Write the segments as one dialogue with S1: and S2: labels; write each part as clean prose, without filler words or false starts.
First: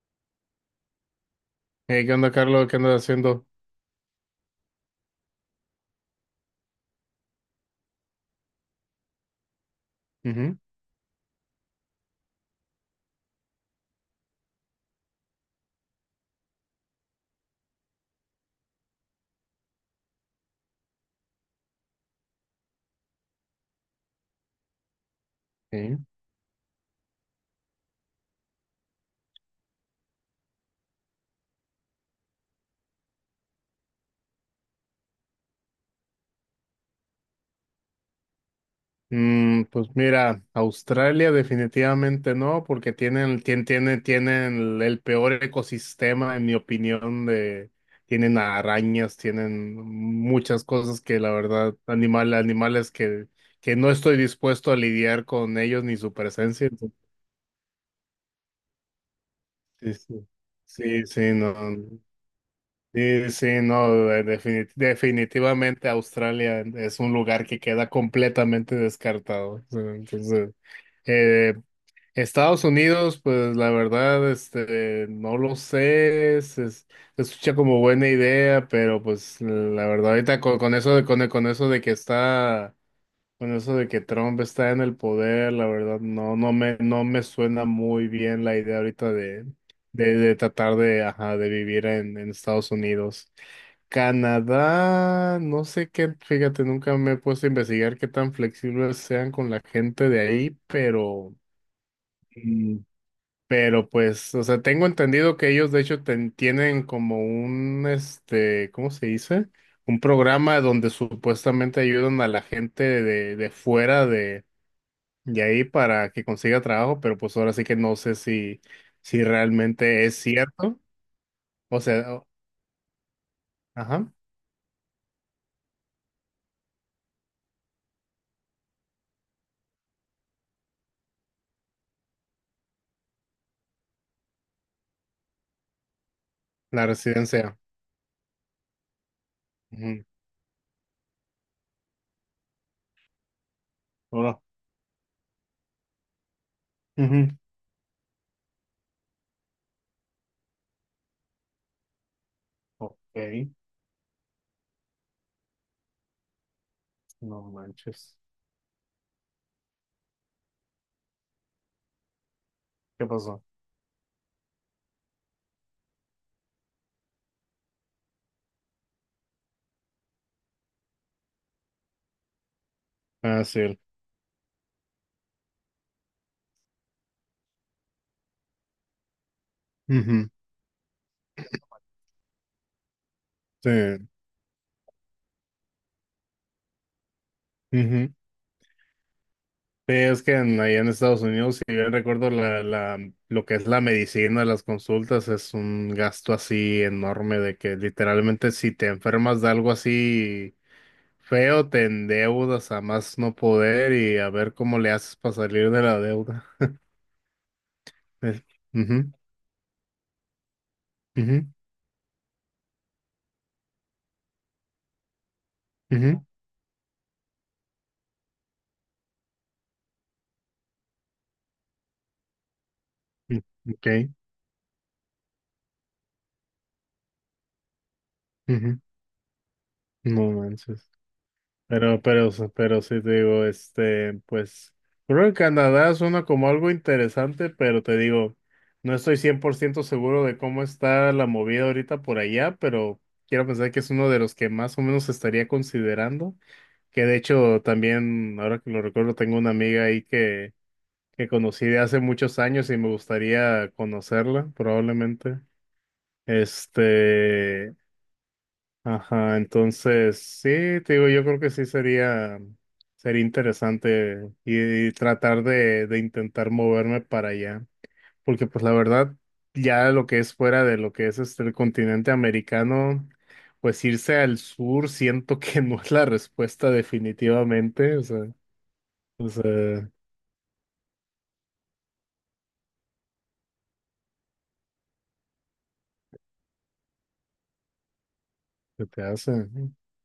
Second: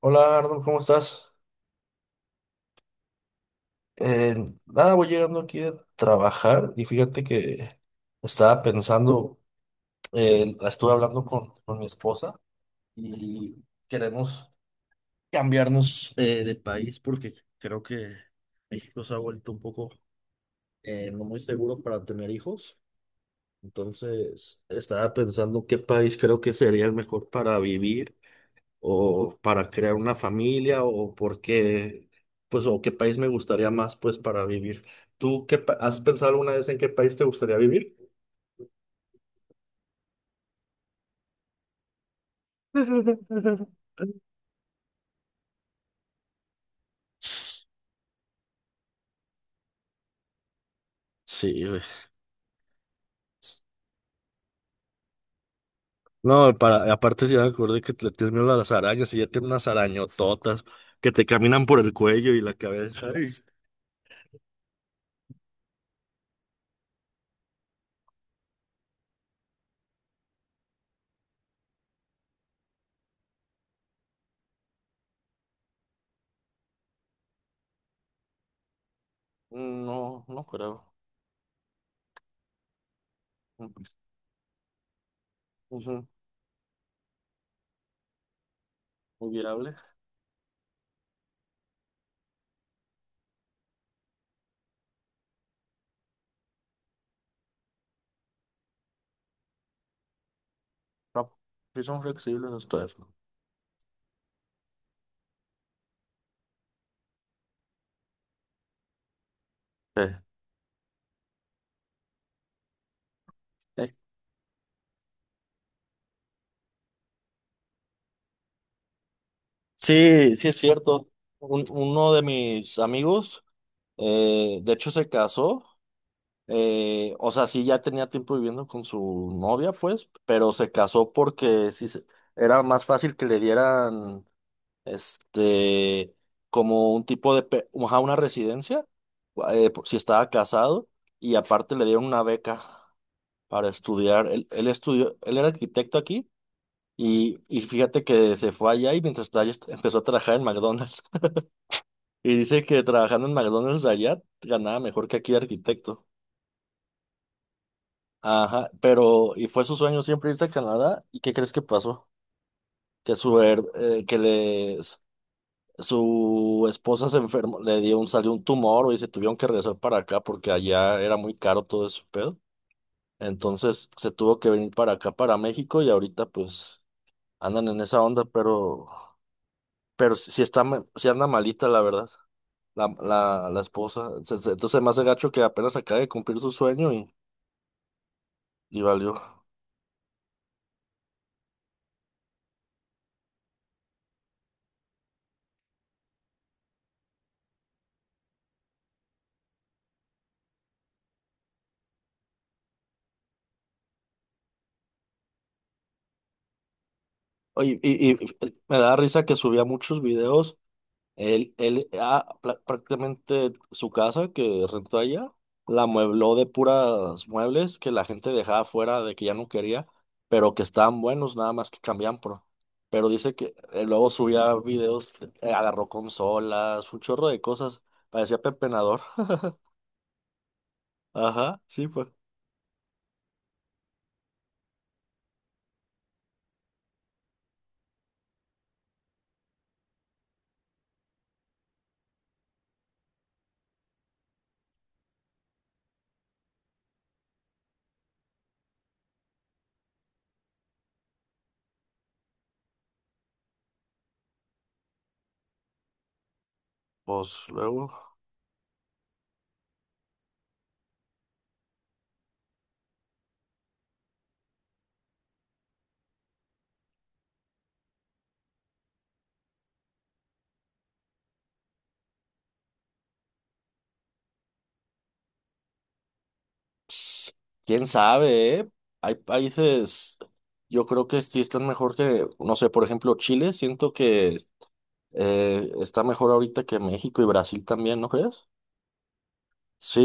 S1: Hola Arnold, ¿cómo estás?
S2: ¿Qué onda, Carlos? ¿Qué andas haciendo?
S1: Eh, nada, voy llegando aquí a trabajar y fíjate que estaba pensando,
S2: Ujú,
S1: la estuve hablando con mi esposa y queremos cambiarnos de país porque creo que México se ha vuelto un poco no muy seguro para tener hijos. Entonces, estaba pensando qué
S2: sí.
S1: país creo que sería el mejor para vivir o para crear una familia o porque, pues, o qué país me gustaría más, pues, para vivir. ¿Tú has pensado alguna vez en qué país te gustaría vivir?
S2: Mm, pues mira, Australia definitivamente no, porque tienen, tien- tienen, tienen el, peor ecosistema, en mi opinión, de, tienen arañas, tienen muchas cosas que la
S1: Sí,
S2: verdad,
S1: güey.
S2: animales que no estoy dispuesto a lidiar con ellos ni su
S1: No,
S2: presencia.
S1: para,
S2: Entonces,
S1: aparte si me acuerdo que le tienes miedo a las arañas y ya tiene unas
S2: sí, sí.
S1: arañototas
S2: Sí,
S1: que
S2: sí,
S1: te
S2: no.
S1: caminan por el cuello y la cabeza. Ay.
S2: Sí, sí, no, definitivamente Australia es un lugar que queda completamente descartado. O sea, entonces, eh, Estados Unidos, pues la verdad, este, no lo sé, se escucha como buena idea, pero pues la verdad,
S1: No,
S2: ahorita
S1: no
S2: con
S1: creo.
S2: eso de, con eso de que está con eso de que Trump está en el poder, la verdad,
S1: Ujú.
S2: no, no me suena muy bien la idea ahorita
S1: Muy
S2: de,
S1: viable.
S2: de tratar de, ajá, de vivir en Estados Unidos. Canadá, no sé qué, fíjate, nunca me he puesto a investigar qué tan flexibles sean con la gente de ahí,
S1: No,
S2: pero,
S1: sí son flexibles los
S2: mm,
S1: teléfonos.
S2: pero pues, o sea, tengo entendido que ellos de hecho tienen como un, este, ¿cómo se dice? Un programa donde supuestamente ayudan a la gente de
S1: Sí.
S2: fuera y ahí para que consiga trabajo, pero pues ahora sí que no sé si, si realmente es
S1: Sí, sí es
S2: cierto.
S1: cierto.
S2: O
S1: Uno
S2: sea,
S1: de
S2: o-
S1: mis amigos,
S2: ajá,
S1: de hecho, se casó. O sea, sí, ya tenía tiempo viviendo con su novia, pues, pero se casó porque era más fácil que le dieran, este,
S2: la
S1: como un tipo de,
S2: residencia.
S1: ajá, una residencia, si
S2: Ujú.
S1: estaba casado, y aparte le dieron una beca para estudiar.
S2: Hola.
S1: Él estudió, él era arquitecto aquí.
S2: Ujú.
S1: Y fíjate que se fue allá y mientras estaba allá empezó a trabajar en McDonald's. Y dice que
S2: Ok,
S1: trabajando en McDonald's allá ganaba mejor que aquí de arquitecto.
S2: no manches.
S1: Ajá, pero y fue su sueño siempre irse a Canadá. ¿Y qué crees que pasó?
S2: ¿Qué
S1: Que
S2: pasó?
S1: su esposa se enfermó, le dio un salió un tumor y se tuvieron que regresar para acá porque allá era muy caro todo ese pedo.
S2: Ah, sí.
S1: Entonces se tuvo que venir para acá para México y ahorita pues andan en esa onda, pero si
S2: Ujú.
S1: si está ma- sí anda malita la verdad. La
S2: Sí.
S1: esposa. Entonces, más hace gacho que apenas acaba de cumplir su sueño.
S2: Ujú.
S1: Y valió.
S2: Sí, es que allá en Estados Unidos, si bien recuerdo, la, lo que es la medicina, las consultas, es un gasto así enorme de que literalmente si te enfermas de algo así feo, te endeudas a más no poder y a ver cómo le haces para salir de la deuda.
S1: Oye,
S2: Es-
S1: me da
S2: ujú,
S1: risa que subía muchos videos.
S2: ujú,
S1: Prácticamente su casa que rentó allá, la
S2: ujú,
S1: muebló de puras muebles que la gente dejaba fuera de que ya no quería, pero que estaban buenos, nada más que cambiaban por. Pero dice
S2: mm,
S1: que
S2: ok,
S1: luego subía videos, agarró consolas, un chorro de cosas. Parecía
S2: ujú,
S1: pepenador.
S2: no manches.
S1: Ajá, sí,
S2: Pero,
S1: pues.
S2: pero, pero sí te digo, este, pues, creo que Canadá suena como algo interesante, pero te digo, no estoy 100% seguro de cómo está la movida ahorita por allá, pero quiero pensar que es uno de los que más o menos estaría considerando, que de hecho también, ahora que lo recuerdo, tengo una amiga ahí que conocí de hace muchos años y me gustaría conocerla, probablemente.
S1: Pues
S2: Este,
S1: luego.
S2: ajá, entonces sí, te digo, yo creo que sí sería, sería interesante y tratar de intentar moverme para allá, porque pues la verdad, ya lo que es fuera de lo que es este, el continente americano, pues irse al sur siento que no es la respuesta
S1: Ps, ¿Quién
S2: definitivamente,
S1: sabe, eh? Hay
S2: o sea,
S1: países, yo creo que sí están mejor que, no sé, por ejemplo, Chile, siento que está mejor ahorita que México y Brasil también, ¿no crees?
S2: ¿qué te hace?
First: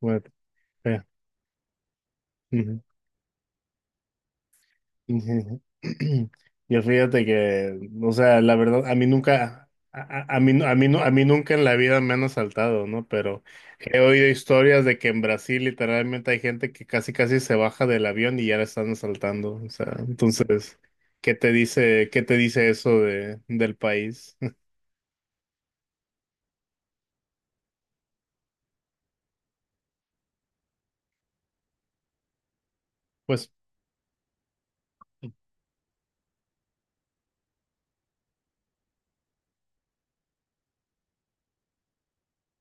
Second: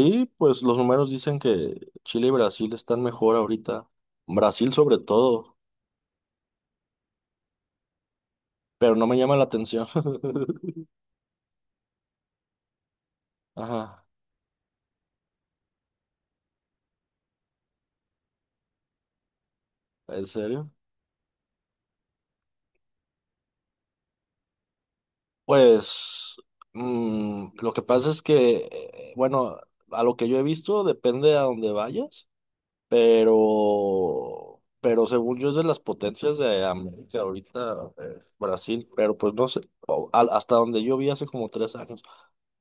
S2: Bueno,
S1: pues los
S2: eh,
S1: números dicen que Chile y Brasil están mejor ahorita. Brasil sobre todo,
S2: ujú. Yo fíjate que, o sea, la verdad,
S1: pero
S2: a
S1: no
S2: mí
S1: me llama la
S2: nunca,
S1: atención.
S2: a mí, no- a mí, nu- a mí nunca en la vida me han asaltado, ¿no? Pero he
S1: Ajá,
S2: oído historias de que en Brasil literalmente hay gente que casi casi se baja del avión y ya la están asaltando. O sea,
S1: ¿en serio?
S2: entonces, ¿qué te dice eso de, del país?
S1: Pues lo que pasa es que, bueno, a lo que yo he visto, depende a dónde vayas.
S2: Pues,
S1: Pero según yo es de las potencias de América ahorita, Brasil, pero pues no sé, hasta donde yo vi hace como 3 años.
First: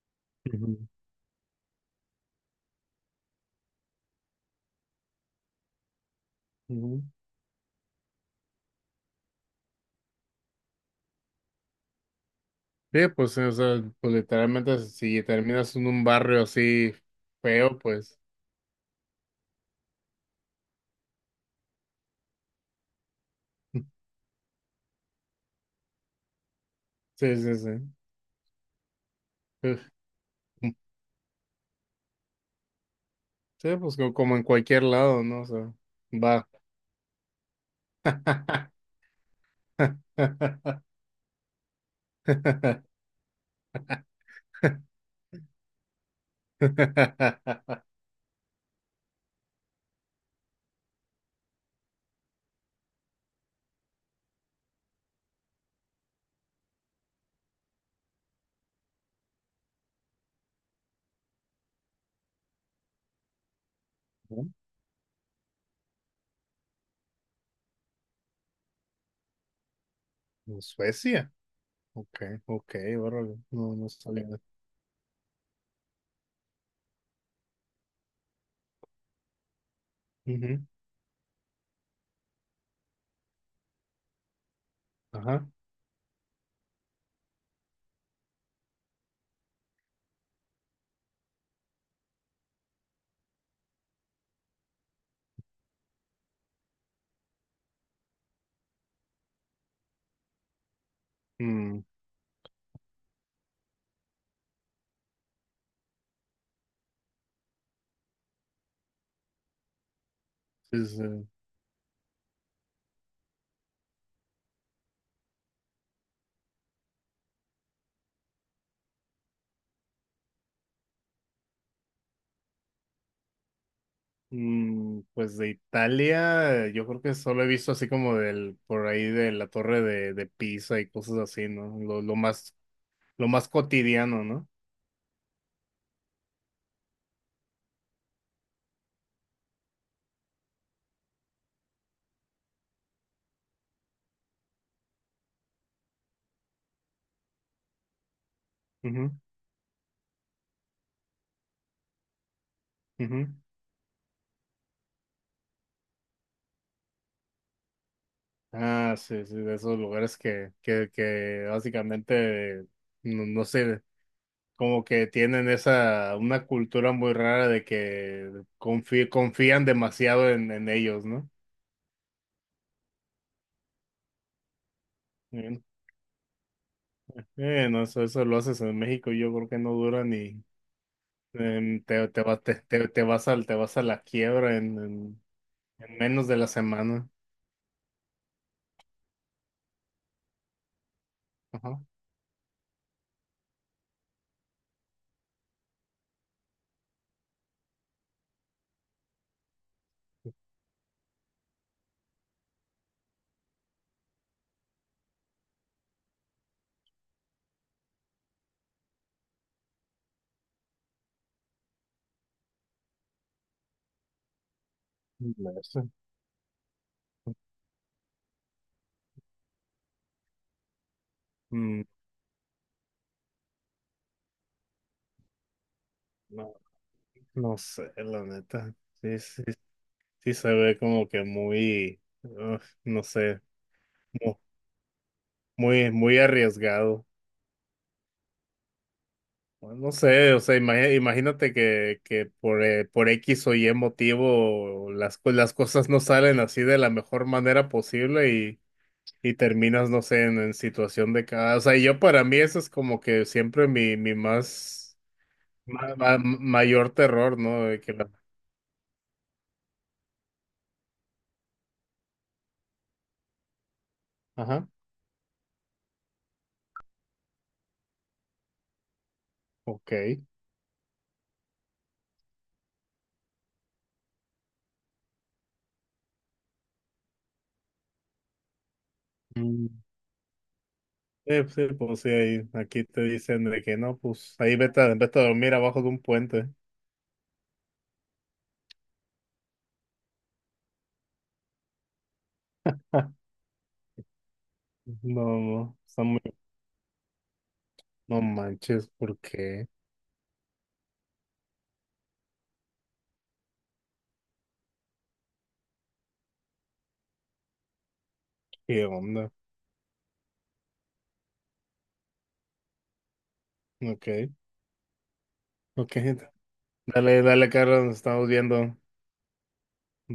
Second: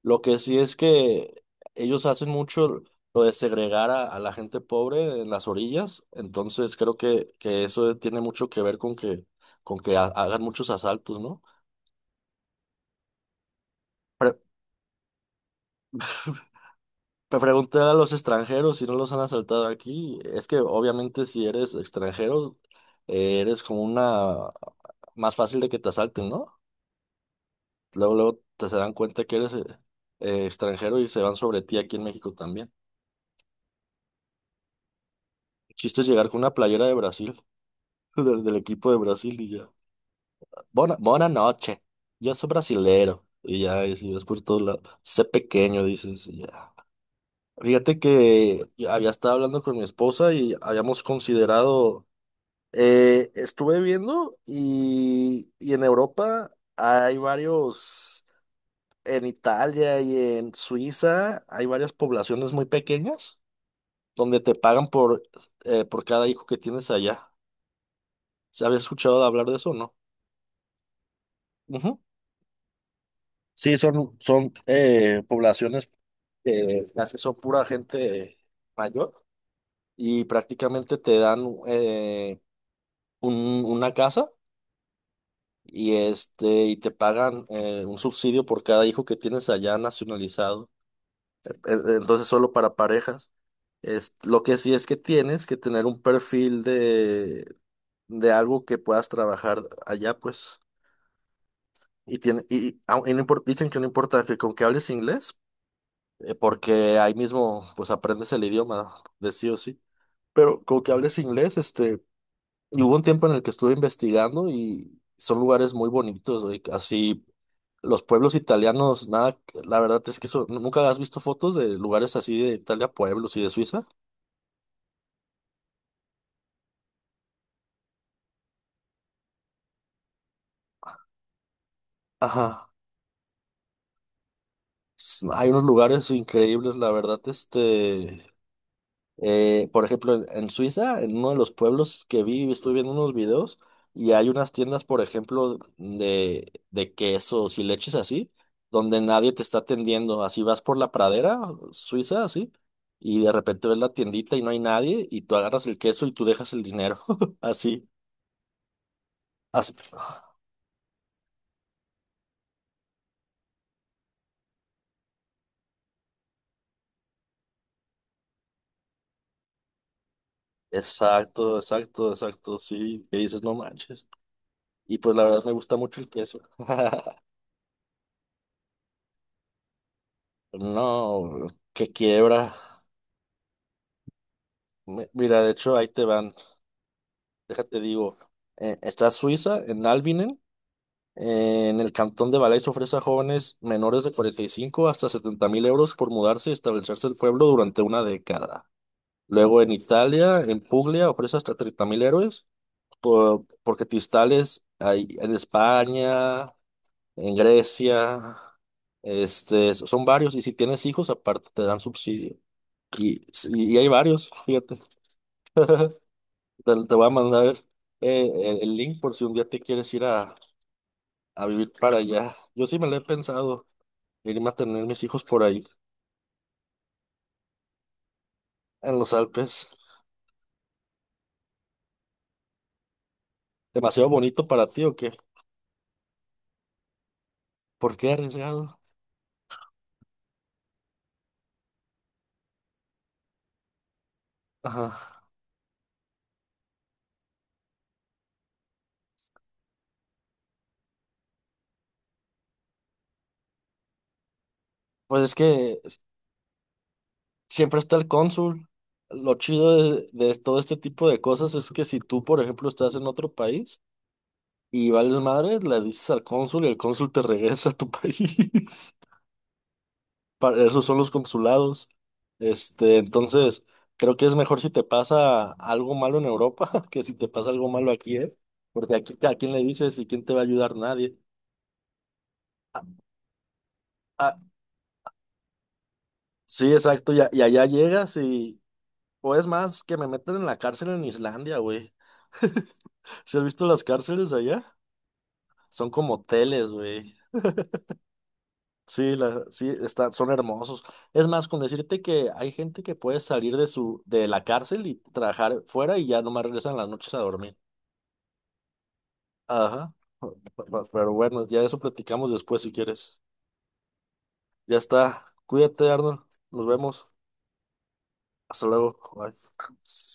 S1: Lo que sí es
S2: ujú,
S1: que ellos hacen mucho lo de segregar a la gente pobre en las orillas, entonces creo
S2: ujú.
S1: que eso tiene mucho que ver con que hagan muchos asaltos, ¿no?
S2: Sí, pues, o sea, pues literalmente si terminas en un barrio así feo,
S1: Preguntar a los
S2: pues,
S1: extranjeros si no los han asaltado aquí. Es que obviamente si eres extranjero, eres como una más fácil de que te asalten, ¿no?
S2: sí, sí, sí.
S1: Luego, luego te se dan cuenta que eres
S2: Uf.
S1: extranjero y se van sobre ti aquí en México también.
S2: Sí, pues como en cualquier lado, ¿no? O sea,
S1: El chiste es llegar con
S2: va.
S1: una playera de Brasil, del equipo de Brasil y ya. Buena noche. Yo soy brasilero. Y ya, y si ves por todos lados, sé pequeño, dices, y ya. Fíjate que yo había estado hablando con mi esposa y habíamos considerado. Estuve viendo y en Europa hay varios, en Italia y en Suiza hay varias poblaciones muy pequeñas donde
S2: Ujú.
S1: te pagan por cada hijo que tienes allá. ¿Se había escuchado de hablar de eso, o no?
S2: En Suecia.
S1: Ujú.
S2: Ok, ok, órale. No,
S1: Sí,
S2: no
S1: son,
S2: sabía.
S1: son eh, poblaciones que casi son pura gente mayor y
S2: Ujú,
S1: prácticamente te dan eh, una casa
S2: ajá.
S1: y y te pagan un subsidio por cada hijo que tienes allá nacionalizado. Entonces, solo para parejas. Lo que sí es que tienes que tener un perfil de algo que puedas trabajar allá, pues.
S2: Mm,
S1: Y tiene, y- au- y no impor- Dicen que no importa que con que hables inglés, porque ahí mismo pues aprendes el idioma de sí o sí. Pero con que
S2: pues,
S1: hables
S2: eh,
S1: inglés. Y hubo un tiempo en el que estuve investigando y son lugares muy bonitos, güey. Así, los pueblos italianos, nada, la verdad es que eso, ¿no? ¿Nunca has visto fotos de lugares así de Italia, pueblos y de Suiza?
S2: mm, pues de Italia, yo creo que solo he visto así como del, por ahí de la torre de Pisa y cosas así, ¿no?
S1: Ajá.
S2: Lo más cotidiano, no
S1: Hay unos lugares increíbles, la verdad, eh, por ejemplo, en Suiza, en uno de los pueblos que vi, estuve viendo unos videos y hay unas tiendas, por ejemplo, de quesos y leches así, donde
S2: ujú,
S1: nadie te está atendiendo. Así vas por la pradera suiza, así, y
S2: ujú.
S1: de repente ves la tiendita y no hay nadie y tú agarras el queso y tú dejas el dinero. Así,
S2: Ah, sí, sí, de
S1: así.
S2: esos lugares que básicamente, no, no sé, como que tienen esa, una cultura muy rara de que confían demasiado en ellos, ¿no?
S1: Exacto, exacto, exacto, sí. Que dices, no manches. Y pues la verdad me
S2: Bien.
S1: gusta mucho el queso.
S2: No, eso lo haces en México, yo creo que no dura ni,
S1: No, que quiebra.
S2: te vas al, te vas a la quiebra
S1: Mira, de hecho, ahí
S2: en
S1: te
S2: menos
S1: van.
S2: de la semana.
S1: Déjate digo, está Suiza, en Albinen,
S2: Ajá.
S1: en el cantón de Valais ofrece a jóvenes menores de 45 hasta 70.000 euros por mudarse y establecerse en el pueblo durante una década. Luego en Italia, en Puglia, ofrece hasta 30.000 euros porque Tistales hay en España, en Grecia, son varios. Y si tienes hijos, aparte te dan subsidio. Y, y hay varios, fíjate.
S2: No sé.
S1: Te voy a mandar el link por si un día te quieres ir a vivir
S2: Mm,
S1: para allá. Yo sí me lo he pensado, irme a tener mis hijos por ahí,
S2: no, no sé, la neta.
S1: en los
S2: Sí, sí,
S1: Alpes.
S2: sí se ve como que muy, ugh, no sé,
S1: ¿Demasiado
S2: mu-
S1: bonito para ti o qué?
S2: muy arriesgado.
S1: ¿Por qué arriesgado?
S2: Bueno, no sé, o sea, imagínate que por X o Y motivo
S1: Ajá.
S2: las cosas no salen así de la mejor manera posible y terminas, no sé, en situación de cada... O sea, yo para mí eso es como que siempre mi más,
S1: Pues es que
S2: mayor terror, ¿no?
S1: siempre
S2: De que
S1: está el
S2: la-
S1: cónsul. Lo chido de todo este tipo de cosas es que si tú, por ejemplo, estás en otro país
S2: ajá,
S1: y vales madre, le dices al cónsul y el cónsul te regresa a tu país.
S2: ok.
S1: Esos son los consulados. Entonces, creo que es mejor si te pasa algo malo en Europa que si te pasa algo malo aquí, ¿eh? Porque aquí, ¿a quién le dices y quién te va a ayudar? Nadie.
S2: Sí, pues sí, pues sí, ahí, aquí
S1: Ah,
S2: te dicen de que no,
S1: ah,
S2: pues ahí vete, vete a dormir abajo de un puente.
S1: sí, exacto, y allá llegas y, o es más, que me meten en la cárcel en Islandia, güey. ¿Se has visto las cárceles allá?
S2: No, no,
S1: Son
S2: son
S1: como
S2: muy-
S1: hoteles, güey.
S2: no manches,
S1: Sí,
S2: ¿por qué?
S1: son hermosos. Es más, con decirte que hay gente que puede salir de la cárcel y trabajar fuera y ya no más regresan las noches a dormir.
S2: ¿Qué onda?
S1: Ajá. Pe- Pero bueno, ya de eso platicamos después si quieres.
S2: Ok,
S1: Ya está. Cuídate,
S2: ok,
S1: Arnold. Nos vemos.
S2: dale, dale, Carlos, nos estamos
S1: Hasta
S2: viendo.
S1: luego. Bye.
S2: Bye.